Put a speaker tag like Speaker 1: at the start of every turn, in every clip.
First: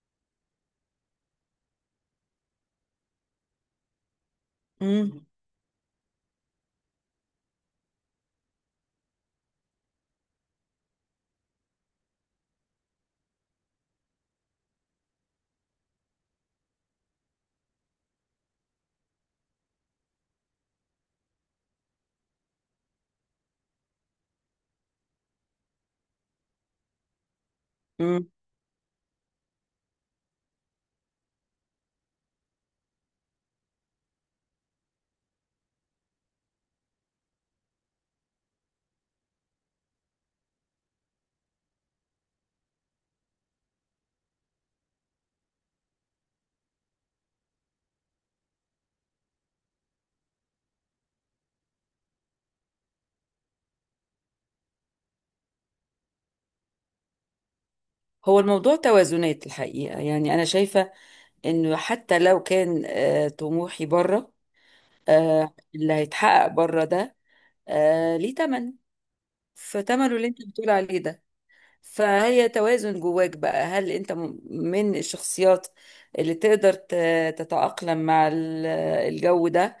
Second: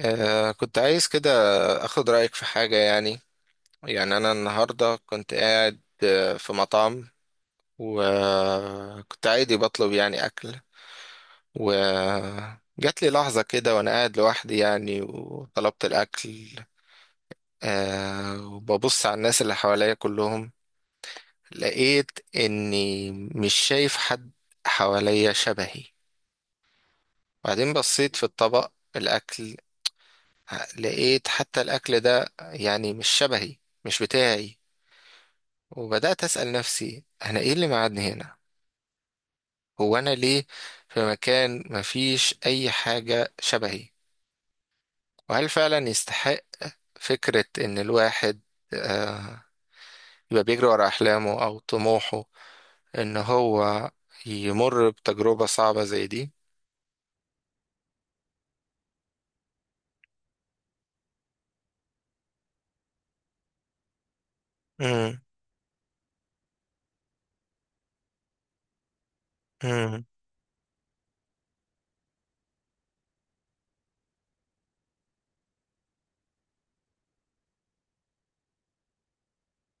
Speaker 1: آه، كنت عايز كده أخد رأيك في حاجة يعني أنا النهاردة
Speaker 2: مم.
Speaker 1: كنت قاعد في مطعم، وكنت عادي بطلب يعني أكل، وجات لي لحظة كده وأنا قاعد لوحدي يعني وطلبت الأكل. وببص على الناس اللي حواليا كلهم، لقيت إني مش شايف حد حواليا شبهي. بعدين بصيت في
Speaker 2: مم.
Speaker 1: الطبق الأكل، لقيت حتى الأكل ده يعني مش شبهي، مش بتاعي. وبدأت أسأل نفسي أنا إيه اللي معادني هنا؟ هو أنا ليه في مكان مفيش أي حاجة شبهي؟ وهل فعلا يستحق فكرة إن الواحد آه، يبقى بيجري ورا أحلامه أو طموحه إن هو يمر بتجربة صعبة زي دي؟
Speaker 2: هو الموضوع توازنات الحقيقة، يعني أنا شايفة إنه حتى لو كان طموحي بره،
Speaker 1: مم.
Speaker 2: اللي هيتحقق بره ده ليه تمن.
Speaker 1: مم.
Speaker 2: فتمنه اللي أنت بتقول عليه ده، فهي توازن جواك بقى. هل أنت من الشخصيات اللي تقدر تتأقلم مع الجو ده،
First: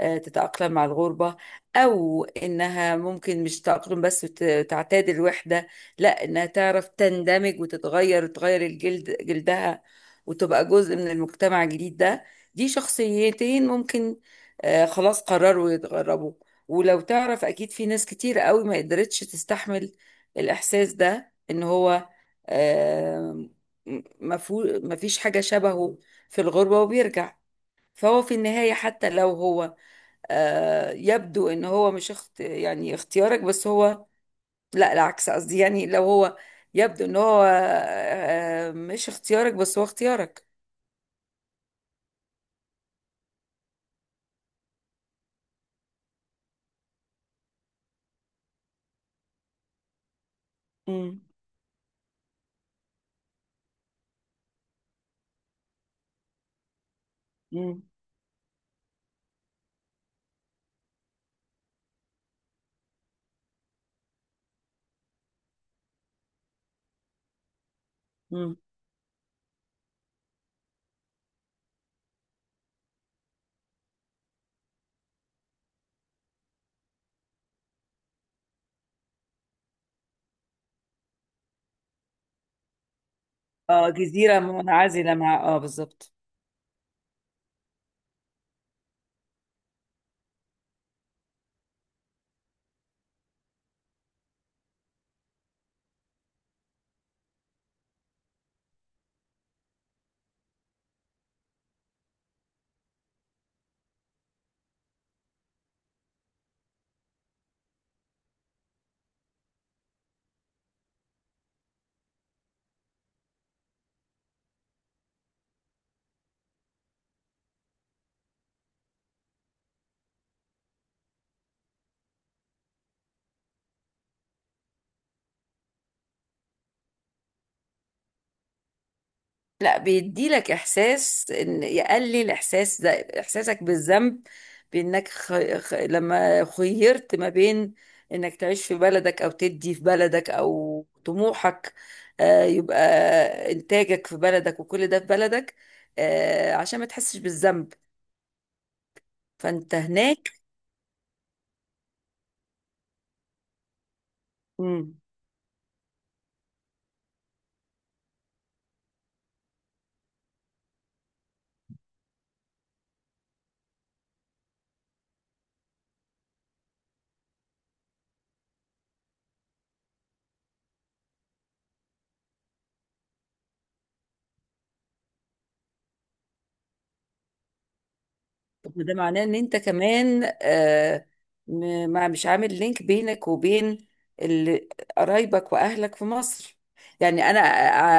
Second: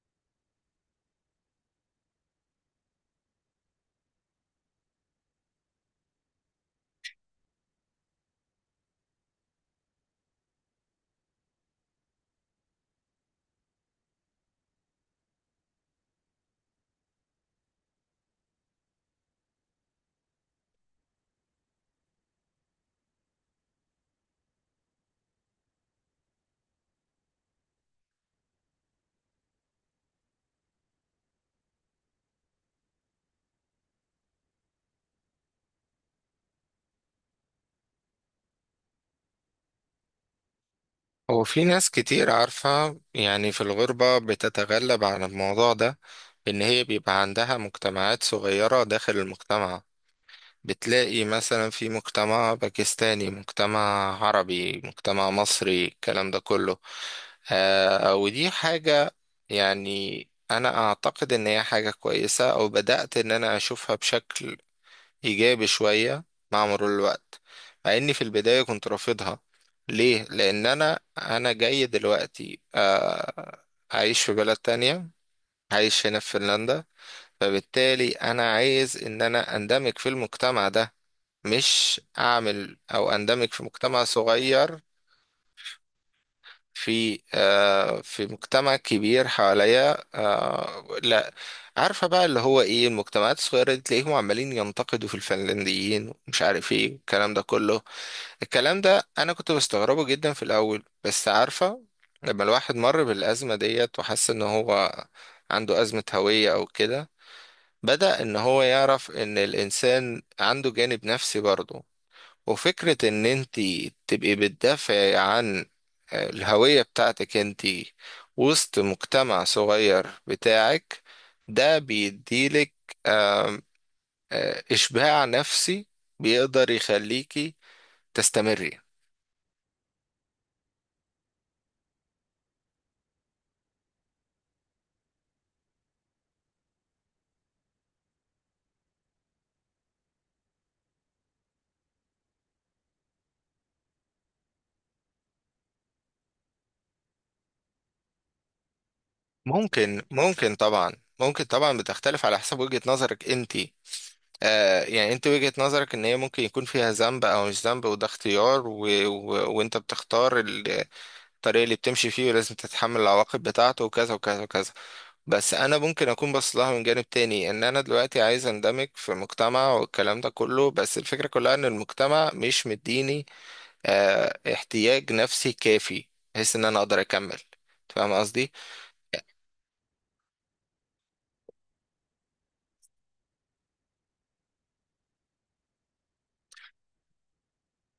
Speaker 2: تتأقلم مع الغربة، أو إنها ممكن مش تأقلم بس وتعتاد الوحدة، لا إنها تعرف تندمج وتتغير وتغير الجلد جلدها وتبقى جزء من المجتمع الجديد ده. دي شخصيتين ممكن خلاص قرروا يتغربوا. ولو تعرف أكيد في ناس كتير قوي ما قدرتش تستحمل الإحساس ده، إن هو آه، مفيش حاجة شبهه في الغربة، وبيرجع. فهو في النهاية حتى لو هو يبدو ان هو مش يعني اختيارك، بس هو، لا العكس قصدي، يعني لو هو يبدو ان هو مش اختيارك، بس هو اختيارك.
Speaker 1: هو في ناس كتير عارفة يعني في الغربة بتتغلب على الموضوع ده، إن هي بيبقى عندها مجتمعات صغيرة داخل المجتمع.
Speaker 2: مم.
Speaker 1: بتلاقي مثلا في مجتمع باكستاني، مجتمع عربي، مجتمع مصري، الكلام ده كله.
Speaker 2: مم.
Speaker 1: آه ودي حاجة يعني أنا أعتقد إن هي حاجة كويسة، أو بدأت إن أنا أشوفها بشكل إيجابي شوية مع مرور الوقت، مع إني في
Speaker 2: مم.
Speaker 1: البداية كنت رافضها. ليه؟ لأن أنا جاي دلوقتي آه أعيش في بلد تانية، عايش هنا في فنلندا. فبالتالي أنا عايز إن أنا أندمج في المجتمع ده، مش اعمل او اندمج في
Speaker 2: اه،
Speaker 1: مجتمع
Speaker 2: جزيرة
Speaker 1: صغير.
Speaker 2: منعزلة مع بالظبط.
Speaker 1: في في مجتمع كبير حواليا، آه لا، عارفه بقى اللي هو ايه المجتمعات الصغيره دي، تلاقيهم عمالين ينتقدوا في الفنلنديين ومش عارف ايه الكلام ده كله. الكلام ده انا كنت بستغربه جدا في الاول، بس عارفه، لما الواحد مر بالازمه ديت وحس ان هو عنده ازمه هويه او كده، بدأ ان هو يعرف ان الانسان عنده جانب نفسي برضه. وفكرة ان انت تبقي بتدافعي عن الهوية بتاعتك انت وسط مجتمع صغير بتاعك، ده بيديلك آم، اشباع نفسي بيقدر يخليكي تستمري.
Speaker 2: لا، بيديلك احساس ان يقلل احساس ده، احساسك بالذنب بانك لما خيرت ما بين انك تعيش في بلدك او تدي في بلدك او طموحك، يبقى انتاجك في بلدك وكل ده في بلدك، عشان ما تحسش بالذنب فانت
Speaker 1: ممكن
Speaker 2: هناك.
Speaker 1: ممكن طبعا ممكن طبعا. بتختلف على حسب وجهة نظرك انت. آه
Speaker 2: مم.
Speaker 1: يعني انت وجهة نظرك ان هي ممكن يكون فيها ذنب او مش ذنب، وده اختيار وانت بتختار الطريق اللي بتمشي فيه، ولازم تتحمل العواقب بتاعته وكذا وكذا وكذا. بس انا ممكن اكون باصص لها من جانب تاني، ان انا دلوقتي عايز اندمج في مجتمع والكلام ده كله، بس الفكرة كلها ان المجتمع مش مديني احتياج نفسي كافي بحيث ان انا اقدر اكمل. فاهم قصدي؟
Speaker 2: طب ما ده معناه ان انت كمان ما مش عامل لينك بينك وبين ال- قرايبك واهلك في مصر. يعني انا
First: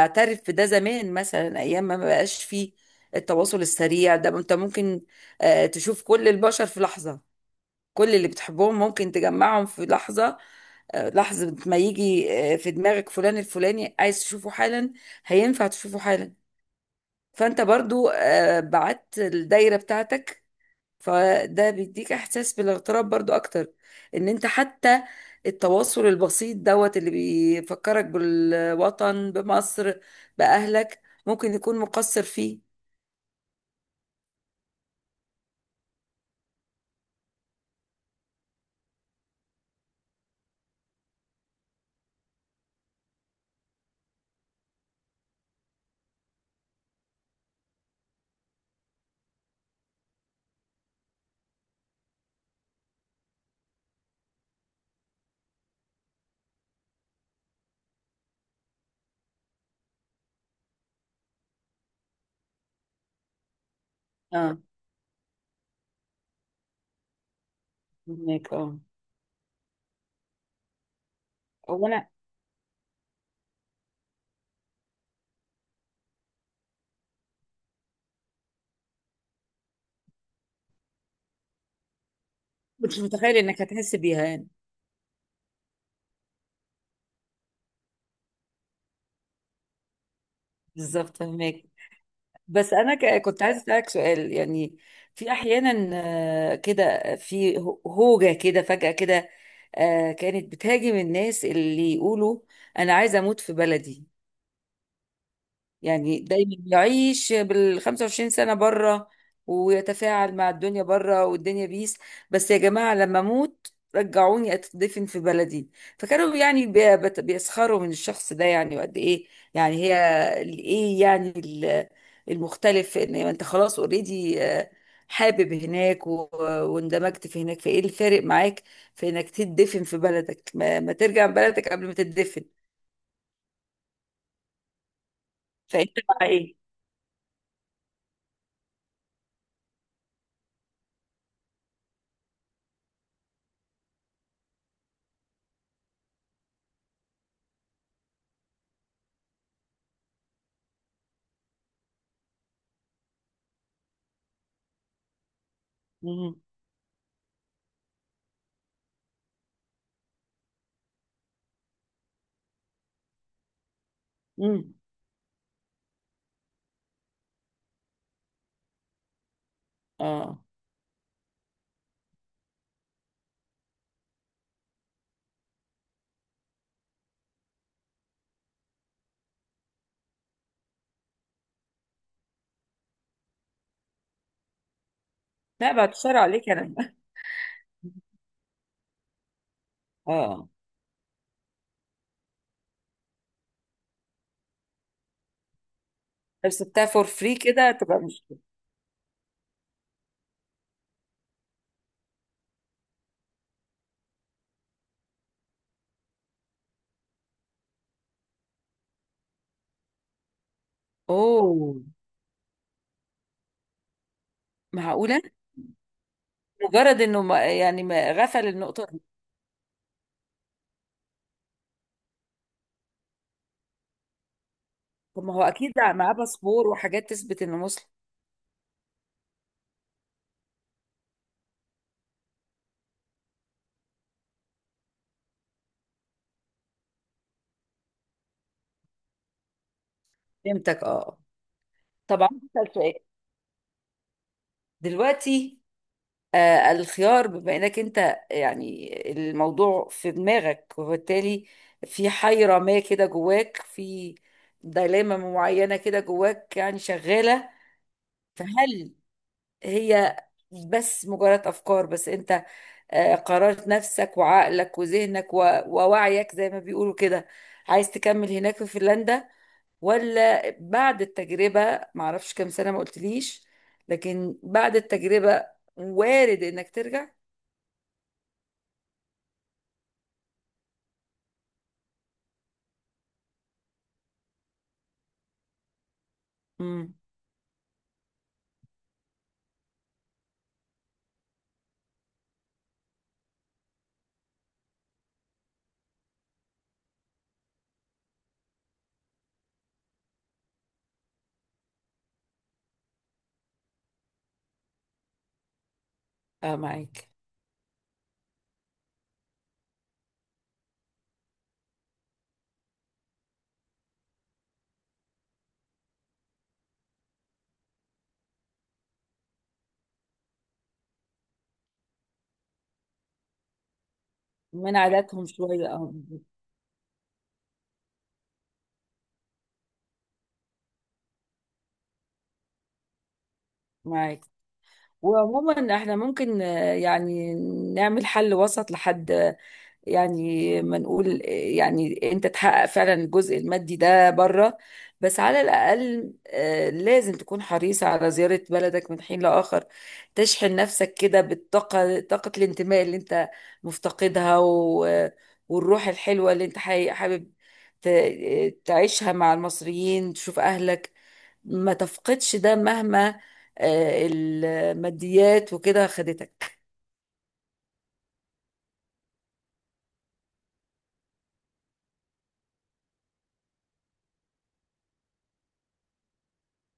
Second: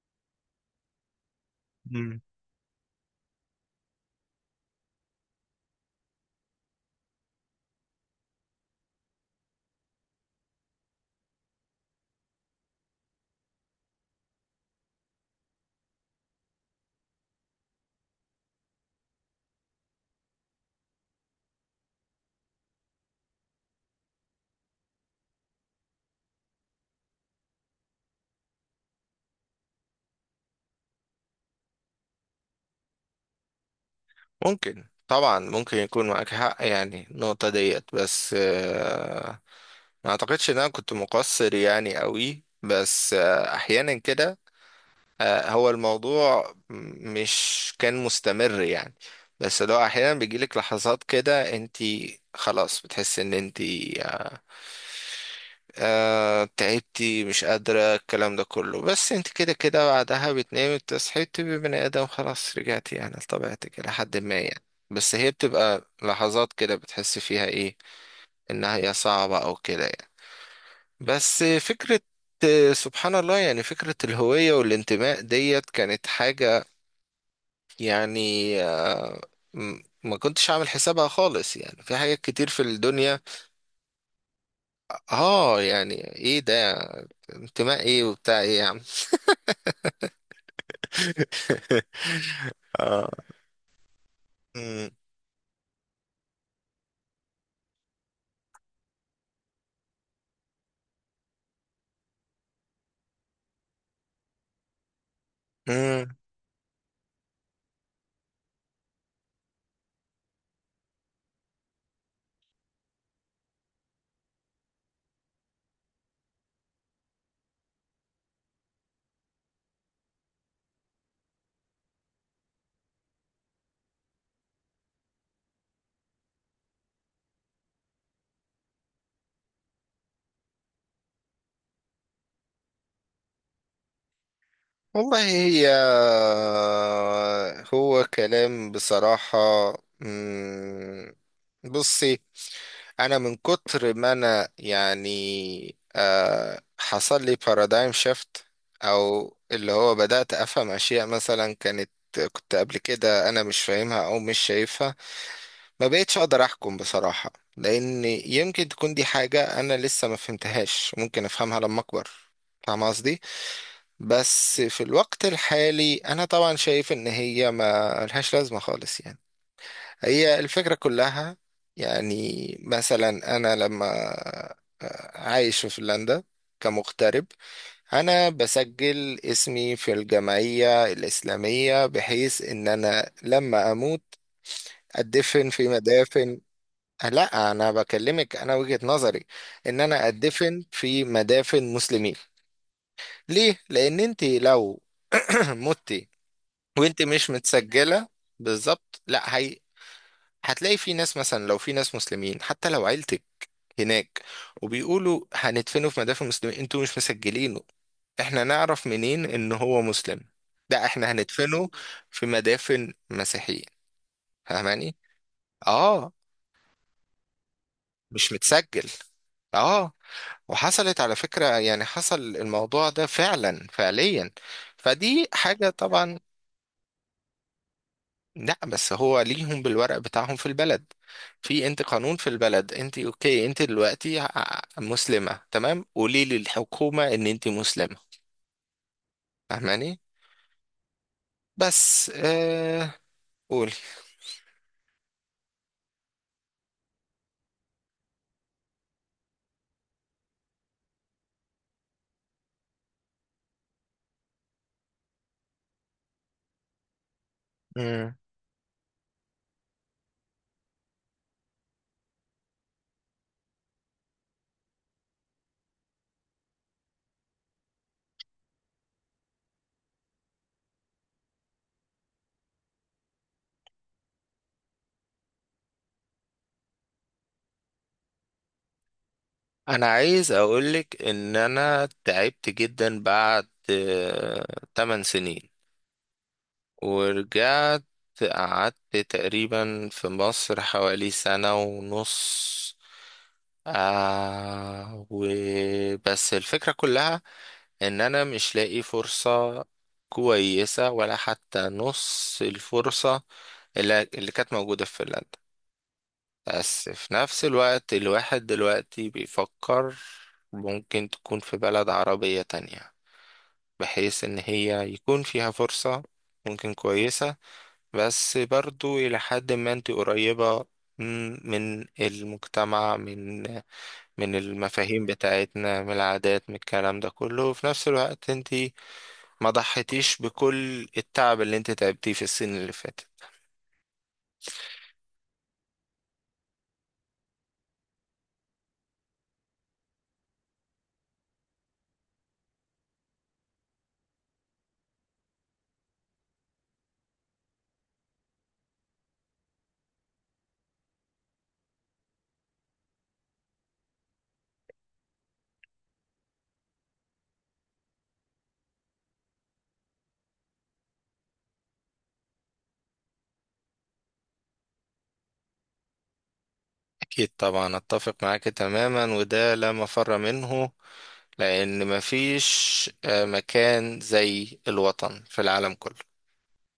Speaker 2: اعترف في ده، زمان مثلا ايام ما
Speaker 1: مم.
Speaker 2: بقاش فيه التواصل السريع ده، انت ممكن تشوف كل البشر في لحظة، كل اللي بتحبهم ممكن تجمعهم في لحظة، لحظة ما يجي في دماغك فلان الفلاني عايز تشوفه حالا، هينفع تشوفه حالا. فانت برضو بعت الدايرة بتاعتك، فده بيديك احساس بالاغتراب برضو اكتر، ان انت حتى التواصل البسيط دوت اللي بيفكرك بالوطن، بمصر، باهلك، ممكن يكون مقصر فيه.
Speaker 1: ممكن طبعا، ممكن يكون معاك حق يعني النقطة ديت، بس آه ما اعتقدش ان انا كنت مقصر يعني قوي، بس آه احيانا كده. هو الموضوع مش كان مستمر يعني، بس لو احيانا بيجيلك لحظات كده انت خلاص بتحس ان انت آه، تعبتي مش قادرة الكلام ده كله، بس انت كده كده بعدها بتنامي بتصحي بتبقي بني ادم خلاص رجعتي يعني لطبيعتك الى حد ما
Speaker 2: اه،
Speaker 1: يعني. بس هي بتبقى لحظات كده بتحس فيها ايه
Speaker 2: فهمك.
Speaker 1: انها
Speaker 2: اه،
Speaker 1: هي صعبة او كده. بس
Speaker 2: هو
Speaker 1: فكرة
Speaker 2: انا
Speaker 1: سبحان الله يعني فكرة الهوية والانتماء ديت كانت حاجة يعني آه، ما كنتش عامل حسابها خالص يعني في حاجات كتير في
Speaker 2: كنت
Speaker 1: الدنيا.
Speaker 2: متخيل انك هتحس بيها يعني.
Speaker 1: اه يعني ايه ده انتماء ايه وبتاع ايه يا عم؟
Speaker 2: بالظبط، فهمك. بس انا
Speaker 1: آه.
Speaker 2: كنت عايزه اسالك سؤال يعني.
Speaker 1: مم.
Speaker 2: في احيانا كده، في هوجه كده فجاه كده كانت بتهاجم الناس اللي يقولوا انا عايزه اموت في بلدي.
Speaker 1: مم.
Speaker 2: يعني دايما يعيش بال 25 سنة بره، ويتفاعل مع الدنيا بره والدنيا، بس يا جماعة لما اموت رجعوني اتدفن في بلدي. فكانوا يعني بيسخروا من الشخص ده، يعني وقد ايه، يعني هي ايه يعني المختلف ان انت خلاص اوريدي حابب هناك واندمجت في هناك، فايه الفارق معاك في انك تدفن في بلدك، ما ترجع بلدك قبل ما تدفن.
Speaker 1: والله هي
Speaker 2: فانت مع ايه؟
Speaker 1: هو كلام بصراحة. مم. بصي، انا من كتر ما انا يعني حصل لي بارادايم شيفت، او اللي هو بدأت افهم اشياء مثلا كانت، كنت قبل كده انا مش فاهمها او مش شايفها. ما بقيتش
Speaker 2: مم.
Speaker 1: اقدر احكم بصراحة، لان يمكن تكون دي حاجة انا لسه ما فهمتهاش، ممكن افهمها لما اكبر. فاهم قصدي؟ بس
Speaker 2: مم.
Speaker 1: في الوقت الحالي انا طبعا شايف ان هي ما لهاش لازمة خالص يعني. هي
Speaker 2: اه،
Speaker 1: الفكرة كلها يعني مثلا أنا لما عايش في فنلندا كمغترب، أنا بسجل اسمي في الجمعية الإسلامية بحيث إن أنا لما أموت أدفن في
Speaker 2: لا بعد الشر
Speaker 1: مدافن.
Speaker 2: عليك. انا
Speaker 1: لا أنا بكلمك أنا وجهة نظري إن أنا
Speaker 2: اه
Speaker 1: أدفن في مدافن مسلمين. ليه؟ لأن أنت لو متي
Speaker 2: لو سبتها
Speaker 1: وأنت
Speaker 2: فور
Speaker 1: مش
Speaker 2: فري كده تبقى
Speaker 1: متسجلة
Speaker 2: مشكله.
Speaker 1: بالظبط، لا، هتلاقي في ناس مثلا لو في ناس مسلمين حتى لو عيلتك هناك وبيقولوا هندفنه في مدافن مسلمين، انتوا مش مسجلينه، احنا نعرف منين ان هو مسلم؟ ده احنا هندفنه
Speaker 2: اوه،
Speaker 1: في مدافن مسيحيين. فاهماني؟
Speaker 2: معقوله،
Speaker 1: اه
Speaker 2: مجرد انه ما يعني ما
Speaker 1: مش
Speaker 2: غفل النقطه
Speaker 1: متسجل.
Speaker 2: دي.
Speaker 1: اه وحصلت على فكرة يعني حصل الموضوع ده فعلا فعليا،
Speaker 2: طب
Speaker 1: فدي
Speaker 2: ما هو
Speaker 1: حاجة
Speaker 2: اكيد معاه
Speaker 1: طبعا.
Speaker 2: باسبور وحاجات تثبت انه مسلم.
Speaker 1: لا بس هو ليهم بالورق بتاعهم في البلد، في انت قانون في البلد، انت اوكي انت دلوقتي مسلمة تمام، قولي للحكومة ان انت مسلمة. فاهماني؟
Speaker 2: فهمتك، اه.
Speaker 1: بس
Speaker 2: طبعا، اسال سؤال.
Speaker 1: قولي.
Speaker 2: دلوقتي الخيار، بما انك انت يعني الموضوع في دماغك، وبالتالي في حيره ما كده جواك، في ديلاما معينه كده جواك يعني شغاله.
Speaker 1: مم.
Speaker 2: فهل هي بس مجرد أفكار، بس أنت قررت نفسك وعقلك وذهنك ووعيك زي ما بيقولوا كده عايز تكمل هناك في فنلندا، ولا بعد التجربة، معرفش كام سنة ما قلتليش، لكن بعد التجربة وارد إنك ترجع.
Speaker 1: انا عايز اقولك ان انا تعبت جدا بعد آه 8 سنين
Speaker 2: امم.
Speaker 1: ورجعت، قعدت تقريبا في مصر حوالي سنة ونص. آه وبس الفكرة كلها ان انا مش لاقي فرصة كويسة ولا حتى نص الفرصة اللي كانت موجودة في فنلندا.
Speaker 2: اه،
Speaker 1: بس
Speaker 2: معاك.
Speaker 1: في نفس الوقت الواحد دلوقتي بيفكر ممكن تكون في بلد عربية تانية، بحيث ان هي يكون فيها فرصة ممكن كويسة، بس برضو إلى حد ما انت قريبة من المجتمع، من
Speaker 2: من
Speaker 1: المفاهيم
Speaker 2: عاداتهم شوية،
Speaker 1: بتاعتنا، من
Speaker 2: اه،
Speaker 1: العادات، من الكلام ده كله، وفي نفس الوقت انت ما ضحيتيش بكل التعب اللي انت تعبتيه في السنين اللي فاتت.
Speaker 2: معاك. وعموما احنا ممكن يعني نعمل حل وسط لحد، يعني ما نقول يعني انت تحقق فعلا الجزء المادي ده بره، بس على الأقل لازم تكون حريص على زيارة بلدك من حين لآخر، تشحن نفسك كده بالطاقة، طاقة الانتماء اللي انت مفتقدها والروح الحلوة اللي انت حابب ت... تعيشها مع المصريين، تشوف أهلك، ما تفقدش ده مهما الماديات وكده خدتك.
Speaker 1: اكيد طبعا اتفق معاك تماما، وده لا مفر منه، لان مفيش مكان زي الوطن في العالم كله.